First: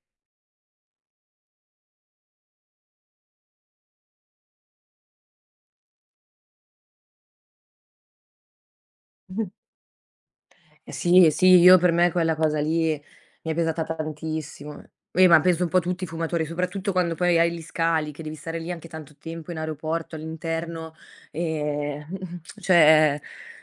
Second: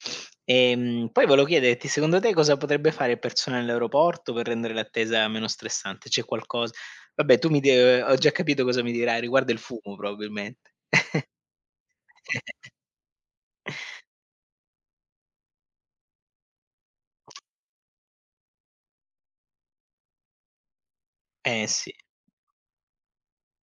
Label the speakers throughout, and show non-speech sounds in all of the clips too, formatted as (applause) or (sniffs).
Speaker 1: (sniffs) Ehm, poi volevo chiederti, secondo te cosa potrebbe fare il personale all'aeroporto per rendere l'attesa meno stressante? C'è qualcos vabbè tu mi d ho già capito cosa mi dirai, riguarda il fumo probabilmente.
Speaker 2: Eh sì, eh sì, io per me quella cosa lì mi è pesata
Speaker 1: (chuckles) (inhales)
Speaker 2: tantissimo. Eh, ma penso un po' tutti i fumatori, soprattutto quando poi hai gli scali, che devi stare lì anche tanto tempo in aeroporto all'interno
Speaker 1: Eh, sì.
Speaker 2: ehm mh-mh cioè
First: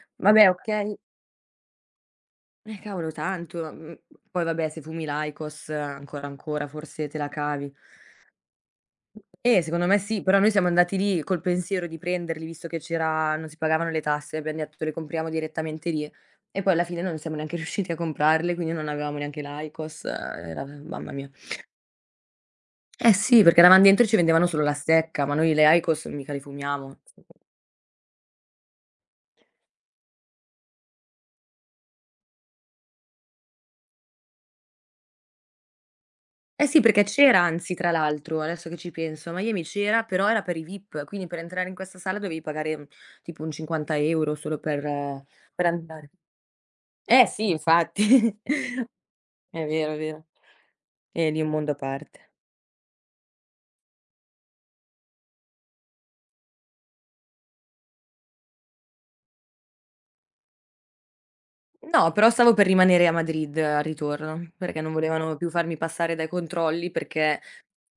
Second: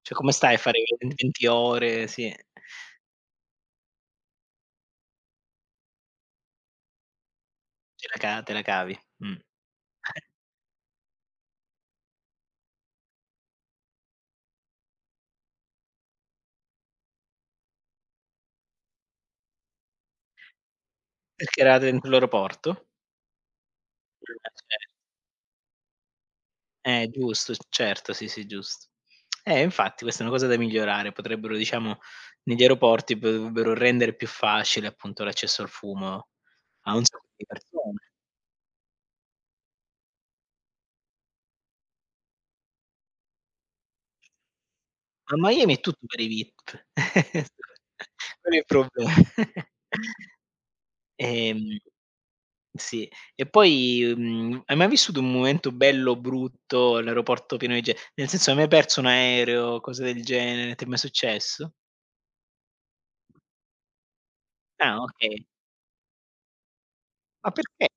Speaker 1: Cioè come
Speaker 2: vabbè,
Speaker 1: stai a fare
Speaker 2: okay
Speaker 1: 20 ore? Sì.
Speaker 2: Eh cavolo tanto. Mh, poi vabbè se fumi l'IQOS ancora, ancora forse te la cavi.
Speaker 1: Ce la ca te la cavi. Mh.
Speaker 2: E secondo me sì,
Speaker 1: Eh.
Speaker 2: però noi siamo andati lì col pensiero di prenderli visto che c'era non si pagavano le tasse, abbiam detto: "Le compriamo direttamente lì." E poi alla fine non siamo neanche riusciti a comprarle, quindi non avevamo neanche l'IQOS mamma mia.
Speaker 1: Perché
Speaker 2: (sniffs)
Speaker 1: eravate in quell'aeroporto?
Speaker 2: Eh, sì, perché eravam dentro e ci
Speaker 1: Eh,
Speaker 2: vendevano
Speaker 1: ma
Speaker 2: solo la
Speaker 1: ce
Speaker 2: stecca, ma noi le IQOS mica li fumiamo.
Speaker 1: Eh giusto, s certo, sì, sì, giusto. Eh, infatti questa è una cosa da migliorare, potrebbero diciamo negli aeroporti p dovrebbero rendere più facile appunto l'accesso al fumo
Speaker 2: Eh, sì,
Speaker 1: a
Speaker 2: perché
Speaker 1: un sacco
Speaker 2: c'era
Speaker 1: di
Speaker 2: anzi tra
Speaker 1: persone.
Speaker 2: l'altro, adesso che ci penso, a Miami c'era, però era per i vip, quindi per entrare in questa sala dovevi pagare, uh, (inhales) tipo un 50 € solo per
Speaker 1: A
Speaker 2: per
Speaker 1: Miami è tutto
Speaker 2: andare.
Speaker 1: per i vip.
Speaker 2: Eh,
Speaker 1: (chuckles)
Speaker 2: sì, infatti.
Speaker 1: Non è
Speaker 2: (chuckles)
Speaker 1: pro
Speaker 2: È
Speaker 1: (chuckles)
Speaker 2: vero, è vero. È di un mondo a
Speaker 1: Ehm,
Speaker 2: parte.
Speaker 1: sì, e poi, mhmm, hai mai vissuto un momento bello, brutto, all'aeroporto pieno di ge nel senso, hai mai perso un aereo o cose del genere? Ti è mai successo?
Speaker 2: No, però stavo per rimanere a Madrid al ritorno, perché non
Speaker 1: Ah,
Speaker 2: volevano
Speaker 1: okay.
Speaker 2: più farmi passare dai controlli, perché
Speaker 1: Ma perché?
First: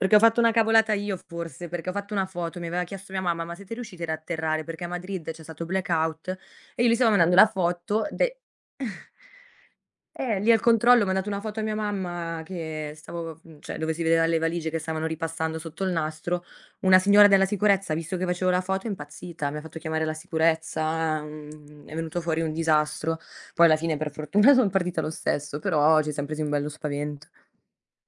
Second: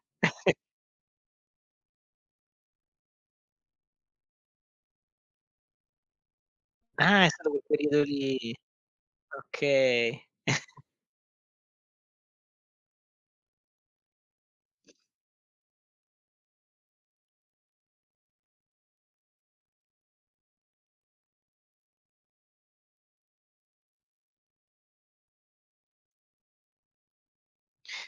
Speaker 2: perché ho fatto una cavolata io forse, perché ho fatto una foto, mi aveva chiesto mia mamma: "Ma siete riusciti ad atterrare?" Perché a Madrid c'è stato blackout e io gli stavo
Speaker 1: Ah è
Speaker 2: mandando la
Speaker 1: stato quel
Speaker 2: foto,
Speaker 1: periodi
Speaker 2: de
Speaker 1: lì. Okay.
Speaker 2: eh, lì al
Speaker 1: (chuckles)
Speaker 2: controllo ho mandato una foto a mia mamma che stavo, cioè dove si vedeva le valigie che stavano ripassando sotto il nastro. Una signora della sicurezza, ha visto che facevo la foto, è impazzita. Mi fatto chiamare la sicurezza, uhm, è venuto fuori un disastro. Poi alla fine per fortuna son partita lo stesso, però ci siam presi un bello spavento.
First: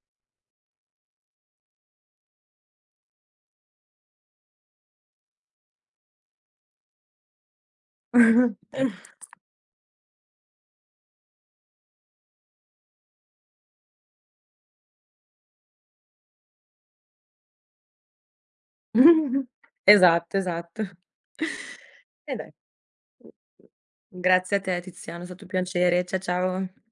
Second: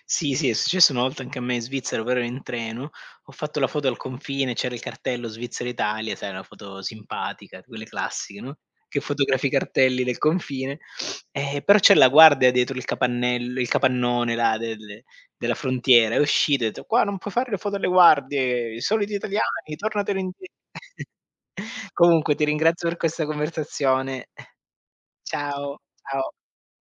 Speaker 1: Sì, sì, è successo una volta anche a me in Svizzera, però ero in treno, ho fatto la foto al confine, c'era il cartello Svizzera Italia, sai una foto simpatica, quelle classiche, no, che
Speaker 2: (chuckles)
Speaker 1: fotografi cartelli del confine, (sniffs) eh, però c'è la guardia dietro il capannello il capannone là del della frontiera, è uscita e ha detto: "Qua non puoi fare le foto alle guardie, i soliti
Speaker 2: (chuckles)
Speaker 1: italiani tornatelo
Speaker 2: Esatto,
Speaker 1: indietro."
Speaker 2: esatto.
Speaker 1: (chuckles) Comunque
Speaker 2: Ed
Speaker 1: ti
Speaker 2: e
Speaker 1: ringrazio per questa conversazione.
Speaker 2: Grazie a te Tiziano, è stato un
Speaker 1: Ciao,
Speaker 2: piacere. Ciao
Speaker 1: ciao.
Speaker 2: ciao.